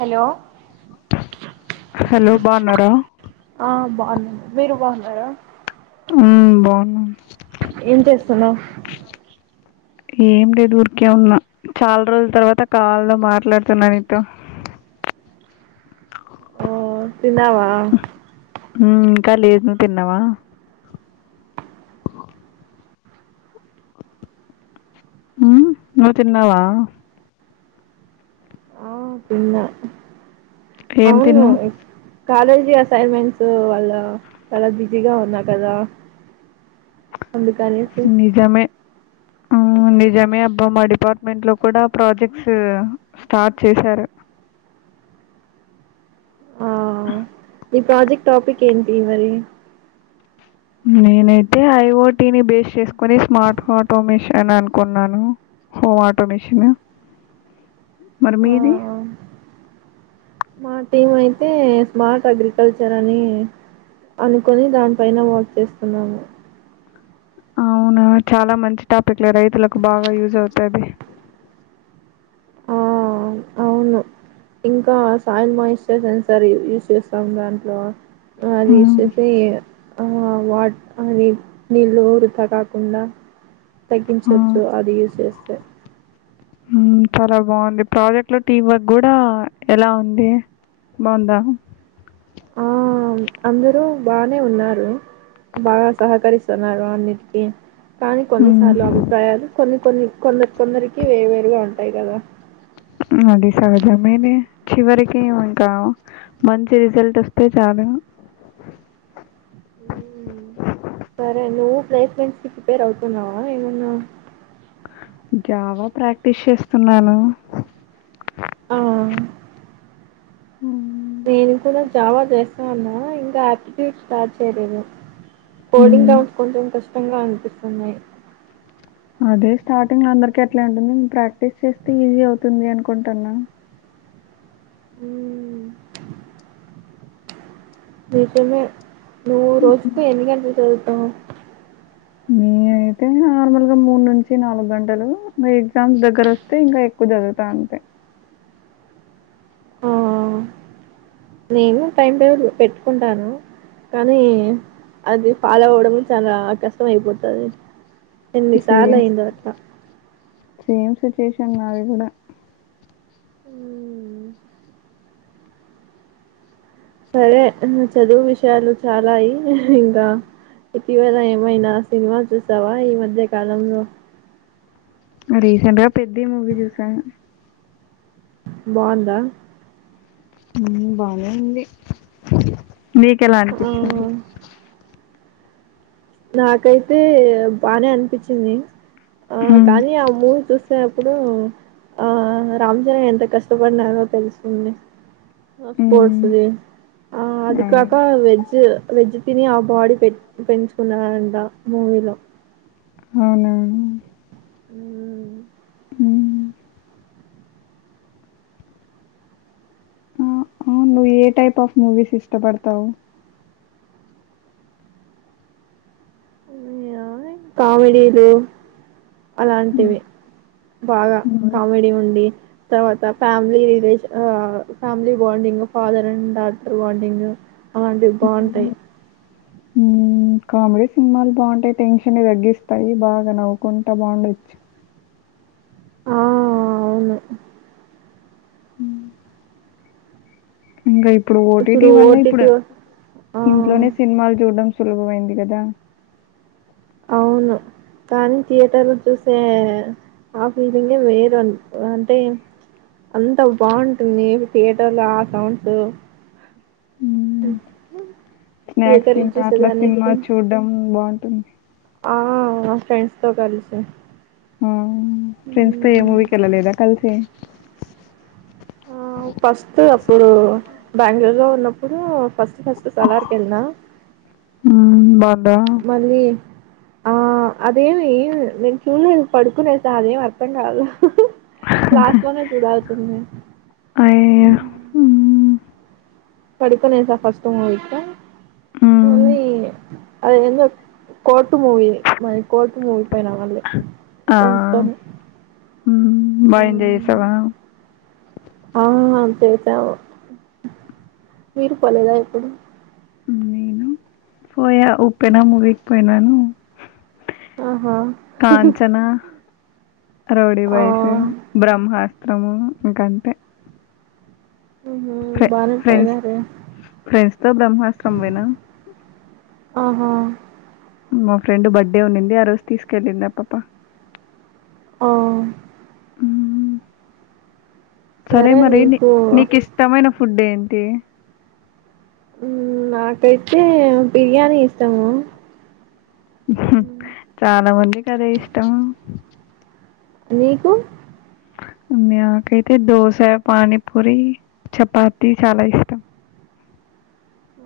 Hello hello బాన్నారా ఆ బాగున్నాను మీరు బాగున్నారా హ్మ్ బోనాను ఏం చేస్తునవ్ ఏమి లేదు ఊరికే ఉన్నా చాలా రోజుల తర్వాత కాల్లో మాట్లాడుతున్నాను నితో అ అ తిన్నావా అ ఇంకా లేదు నువ్ తిన్నావా ఉ నువ్వు తిన్నావా తిన్న ఏం తిన్నావ్ కాలేజీ అసైన్మెంట్స్ వాళ్ళ చాలా బిజీగా ఉన్నా కదా అందుకనేసి అవును నిజమే అబ్బా మా డిపార్ట్మెంట్ లో కూడా ప్రాజెక్ట్స్ స్టార్ట్ చేశారు ఈ ప్రాజెక్ట్ టాపిక్ ఏంటి మరి నేనైతే ఐఓటీ ని బేస్ చేసుకుని స్మార్ట్ ఆటోమేషన్ అనుకున్నాను హో ఆటో మిషిన్ మరి ఆ మీది మా టీమ్ అయితే స్మార్ట్ అగ్రికల్చర్ అని అనుకొని దానిపైన వర్క్ చేస్తున్నాము అవునా చాలా మంచి టాపిక్లే రైతులకు బాగా యూజ్ అవుతాది [inaudible] ఆ అవును ఇంకా సైమహస్ సెన్సర్ యూజ్ చేస్తాం దాంట్లో అది యూజ్ చేసి ఆ వాట్ అని నీళ్ళ ఉరిపడకుండా ఆ! తగ్గించచ్చు అది యూజ్ చేస్తే హ్మ్ చాలా బాగుంది ప్రాజెక్ట్ లో టీం వర్క్ కూడా ఎలా ఉంది బొంద ఆ అందరూ బానే ఉన్నారు బాగా సహకరిస్త అన్నిటికీ కానీ హ్మ్. కొన్నిసార్లు అభిప్రాయాలు కొన్ని కొన్ని కొందరు కొందరికి వేరుగా ఉంటాయి కదా అ అది సహజమేనే చివరికి ఇంకా మంచి రిజల్ట్ వస్తే చాలు మ్మ్. [inaudible] సరే నువ్వు ప్లేస్మెంట్స్కి ప్రిపేర్ అవుతున్నావా ఏమన్నా జావా ప్రాక్టీస్ చేస్తున్నాను ఆ ఉమ్ నేను కూడా జావా చేస్తా అన్నా ఇంకా ఆప్టిట్యూడ్ స్టార్ట్ చేయలేదు కోడింగ్ హ్మ్. కొంచెం కష్టంగా అనిపిస్తున్నాయి అదే స్టార్టింగ్ లో అందరికి అట్లే అర్ద ప్రాక్టీస్ చేస్తే ఈజీ అవుతుంది అనుకుంటున్నా హ్మ్ నిజమే నువ్వు రోజుకు ఎన్ని గంటలు చదువుతావు నే అయితే నార్మల్ గా మూడు నుంచి నాలుగు గంటలు ఎగ్జామ్స్ దగ్గర వస్తే ఇంకా ఎక్కువ చదువుత అంతే [inaudible] ఆ నేను టైం టేబుల్ పెట్టుకుంటాను కానీ అది ఫాలో అవ్వడం చాలా కష్టం అయిపోతది ఎన్ని సార్లు సేమ్, అయింది ఎగ్జామ్ అట్లా సేమ్ సిచ్యువేషన్ నాది కూడా హ్మ్ సరే చదువు విషయాలు చాలాయి ఇంకా ఇటివేళ ఏమైనా సినిమా చూసావ ఈ మధ్య కాలంలో రీసెంట్గా పెద్ది మూవీ చూసాను బాందా మ్ బానే ఉంది మీకు ఎలా ఆ అనిపించింది నాకైతే బానే అనిపించింది ఆ మ్మ్ కానీ ఆ మూవీ చూస్ సే అప్పుడు ఆ రామ్చరణ్ ఎంత కష్టపడినారో తెలుస్తుంది అ పోడ్స్స్తది. మ్మ్ ఆ అది కాక వెజ్ వెజ్ తిని ఆ బాడి పె పెంచు అంద మూవీలో అవునా హ్మ్ మ్మ్ ఆ అవును నువ్ ఏ టైప్ ఆఫ్ మూవీస్ ఇష్టపడతావు నేన కామెడిలు అలాంటివి బాగా కామెడీ ఉండి తర్వాత family relation family bonding father and daughter bonding అలాంటివి బావుంటాయి ఉమ్ కామెడీ సినిమాలు బావుంటాయి టెన్షన్ తగ్గిస్తాయి బాగా నవ్వుకుంటా బాండచ్చు ఆ అవును మ్ ఇంకా ఇప్పుడు ఓటీటీ వల్ల ఇప్పుడు ఆ ఇంట్లోనే సినిమాలు చూడ్డం సులభమైంది కదా అవును కానీ థియేటర్ లో చూసే ఆ ఫీలింగే వేరు అంటే అంతా బావుంటుంది థియేటర్లో ఆ సౌండ్స్ మ్మ్ చెప్పు స్నాక్స్ తింటా అట్లా సినిమా చూడ్డం బాగుంటుంది ఆ నా ఫ్రెండ్స్ తో కలిసి ఉమ్ ఫ్రెండ్స్ తో ఏ మ్మ్. మూవీకి వెళ్ళలేదా కలిసి ఆ ఫస్ట్ అప్పుడు బెంగళూరు లో ఉన్నప్పుడు ఫస్ట్ ఫస్ట్ సలార్ కి ఎల్లిన మ్మ్ బాగుందా మళ్ళీ ఆ అదేమి నేను చూడ పడుకునేసా అదేమి అర్థం కాదు లాస్ట్ దాకా చూడాల్సింది అయ్యో ఉమ్ మ్మ్ పడిపనేసా ఫస్ట్ మూవి క ఉమ్ అదేందో కోడ్ ర్టుమూవీ మై కోర్టు మూవీ పైన పడ్లే ఫ్రై ఉమ్ మైండ్ ఎసావ అవును అంతే చవు మీరు పోలేదా ఎప్పుడు నేను పోయా ఉప్పెన మువికి పోయినా ఆహా కాంచనా రౌడి ఆ వయసు, బ్రహ్మాస్త్రము ఇంకంతే ఉహు బానే పోయినరే ఫ్రెండ్స్ తో బ్రహ్మాస్త్రం పోయినా ఆహ మా ఫ్రెండ్ బర్త్డే ఉండింది ఆ రోజు తీసుకెళ్ళింది ఆ పాప్ప ఓ సరే మరి నీ నీకు ఇష్టమైన ఫుడ్ ఏంటి ఉమ్ నాకైతే బిర్యానీ ఇష్టము చాలా మందికి అదే ఇష్టం నీకు నాకైతే దోసా, పానీపూరి చపాతి చాలా ఇష్టం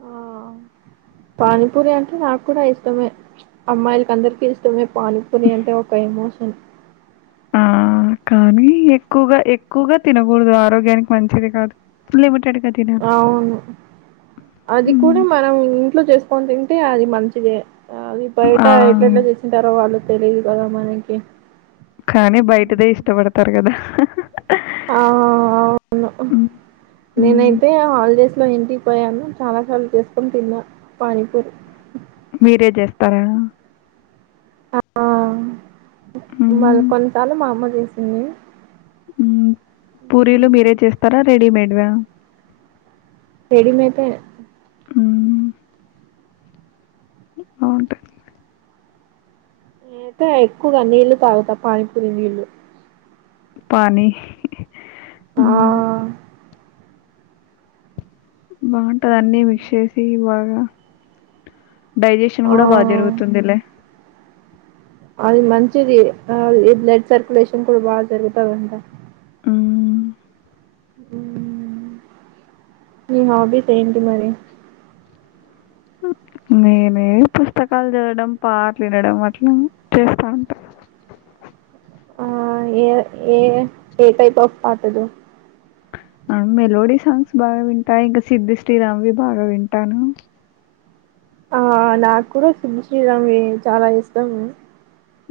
ఆ పానీపూరి అంటే నాకు కూడా ఇష్టమే అమ్మాయిలకి అందరికి ఇష్టమే పానీ పూరి అంటే ఒక ఎమోషన్ ఉమ్ కానీ ఎక్కువగా ఎక్కువగా తినకూడదు ఆరోగ్యానికి మంచిది కాదు లిమిటెడ్ అవును అది కూడా మ్మ్. మనం ఇం ట్లో చేసుకొని తింటే అది మంచిదే అది బయట ఆ ఎట్ల ఎట్లా చేసింటారో వాళ్ళు తెలిదు క్కన మనకి కానీ బయటదే ఇష్టపడతారు కదా ఆ అవును మ్మ్. మ్మ్. నేనైతే హాలిడేస్ లో ఇంటికి పోయాను చాలా సార్లు చేసుకొని తిన్నా పానీపూరి మీరే చేస్తార ఆ మళ్ళ మ్మ్. కొన్నీ సార్లు మా అమ్మ చేసింది ఉమ్ పూరీలు హ్మ్. మీరే చేస్తారా రెడీమేడ్ వా రెడేమేట్ ఏ ఉమ్ బావుంటాయి నే అయితే ఎక్కువగా నీళ్లు తాగుతా పానీపూరీ నీళ్లు పానీ ఆ హ్మ్. బాగుంటంది అన్ని మిక్స్ చేసి బాగా డైజెషన్ ఆ కూడా బా జరుగుతుందిలే అది మంచిది బ్లడ్ సర్కులేయలేషన్ కూడా బా జరుగుతాదంట ఆ మీ హాబీస్ ఏంటి మరి అ మేమే పుస్తకాలు చదవడం పాటలు వినడం అట్ల చేస్తా ఉంటామ్ గా ఆ ఏ ఏ ఏ టైప్ ఆఫ్ పాటలు ఆ మెలోడీ సాంగ్స్ బాగా వింటా ఇంకా సిద్ధి శ్రీరామ్వి బాగా వింటాను ఆ నాకు కూడా సిద్ధూ శ్రీరామ్వి చాలా ఇష్టం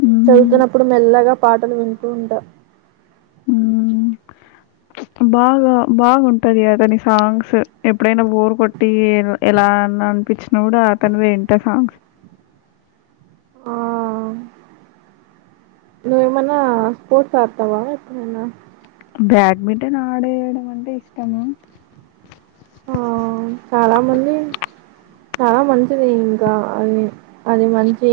హ్మ్. చదువుతున్నప్పుడు మెల్లగా పాటలు వింటూ ఉంటా ఉమ్ బాగా బాగుంటది అతని సాంగ్స్ ఎప్పుడైనా బోర్ కొట్టి ఎలాన్నా అనిపించినప్పుడు అతనివే వింటా సాంగ్స్ ఆ నువ్వు ఏమన్నా స్పోర్ట్స్ ఆడతావా ఎప్పుడైనా బ్యాడ్మింటన్ ఆడేయడం అంటే ఇష్టము ఆ చాలా మంది చాలా మంచిది ఇంకా అది అది మంచి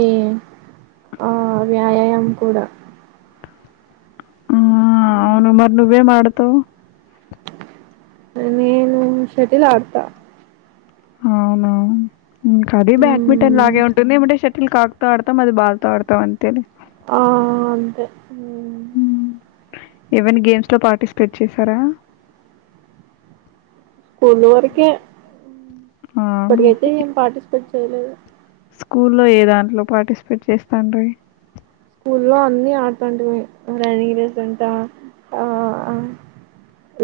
ఆ వ్యాయామ కూడా ఆ అవును మరి ఉమ్, నువ్వేవి ఆడతావు అ నేను షటిల్ ఆడత అవునా ఇంకా అది బ్యాడ్మింటన్ ఉమ్, లాగే ఉంటుంది ఏంటే షటిల్ కా ఆడతాం అది బాల్ తో ఆడతాము అంతేలే ఆ అంతే ఎవన్నా గేమ్స్ లో పార్టిసిపేట్ చేసారా స్కూల్ వరకే అవునా! ఇప్పటికైతే ఏం పార్టిసిపేట్ చేయలేదు స్కూల్లో ఏ దాంట్లో పార్టిసిపేట్ చేస్తాండ్రీ స్కూలో అన్ని అటన్టీవే రనింగ్ రేస్ంటా ఆ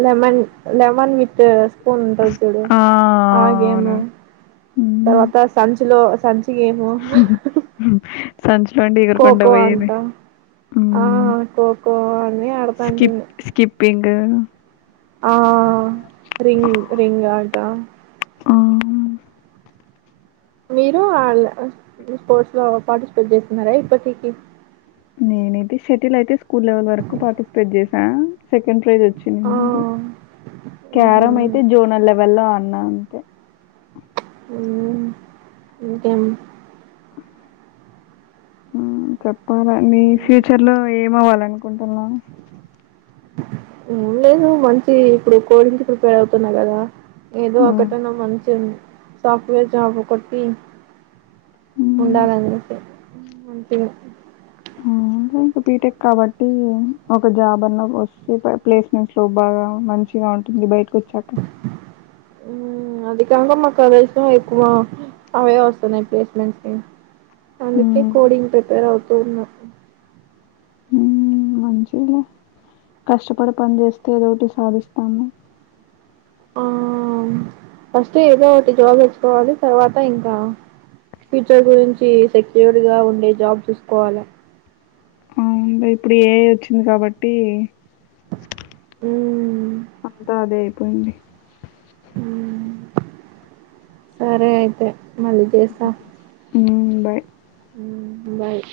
లమన్ లమన్ విత్ స్పూన్ ఉంటంది చూడు ఆ! ఆ గేమ్ అవును. హ్మ్. తర్వాత సంచిలో స గేమ్ సంచిలో నుండి ఎగురుకుంట కోకో పోయేది. అంటా ఆ హ్మ్. కోకో అన్నీ ఆడతాంటిమి అడు ఆ రింగ్ రింగ్ ఆట ఆ మీరు అల్ స్పోర్ట్స్ లో పార్టిసిపేట్ చేస్తున్నారా ఇప్పటికి నేనైతే షెటిల్ అయితే స్కూల్ లెవెల్ వరకు పార్టిసిపేట్ చేసా సెకండీ ప్రైజ్ ఆ వచ్చింది ఊహూ క్యారం అయితే జోనల్ లెవెల్ ఆడ్ డిన అంతె ఉమ్ ఇంకేమ్ ఆ చెప్పాలె నీ మ్ ఫ్యూచర్ లో ఏమి అవ్వాలనుకుంటున్నావు ఏం లేదు మంచి ఇప్పుడు కోడింగ్కి ప్రిపేర్ అవుతున్నా కదా ఏదో హ్మ్. ఒకటన్న మంచి సాఫ్ట్వేర్ జాబ్ కొట్టి హ్మ్. ఉండలీ అంతే ఉ అంటే ఇంక అవును అ ఇంక బీటెక్ కాబట్టి ఒక జాబ్ అన్నా వస్తే ప్లేస్మెంట్స్ లో బాగా మంచి గ ఉంటుంది బయటికి వచ్చాక అధికంగా మా కాలేజ్ లో ఎక్కువ అవే వస్తున్నాయి ప్లేస్మెంట్స్ కి అందుకే హ్మ్. కోడింగ్ ప్రిపేర్ అవుతూ ఉన్నా ఊ ఉ మంచిదిలే కష్టపడి పని చేస్తే ఏదోటి సాధిస్తాము ఆ ఫస్ట్ ఏదో ఒకటి జాబ్ తెచ్చుకోవాలి తర్వాత ఇంకా ఫ్యూచర్ గురించి సెక్యూర్ గా ఉండే జాబ్ చూసుకోవాల అవును లే ఇప్పుడు ఏఐ వచ్చింది కాబట్టి ఉమ్, అంత అదే అయిపోయింది సరే అయితే మళ్ళీ చేస్తా బై ఉ బాయ్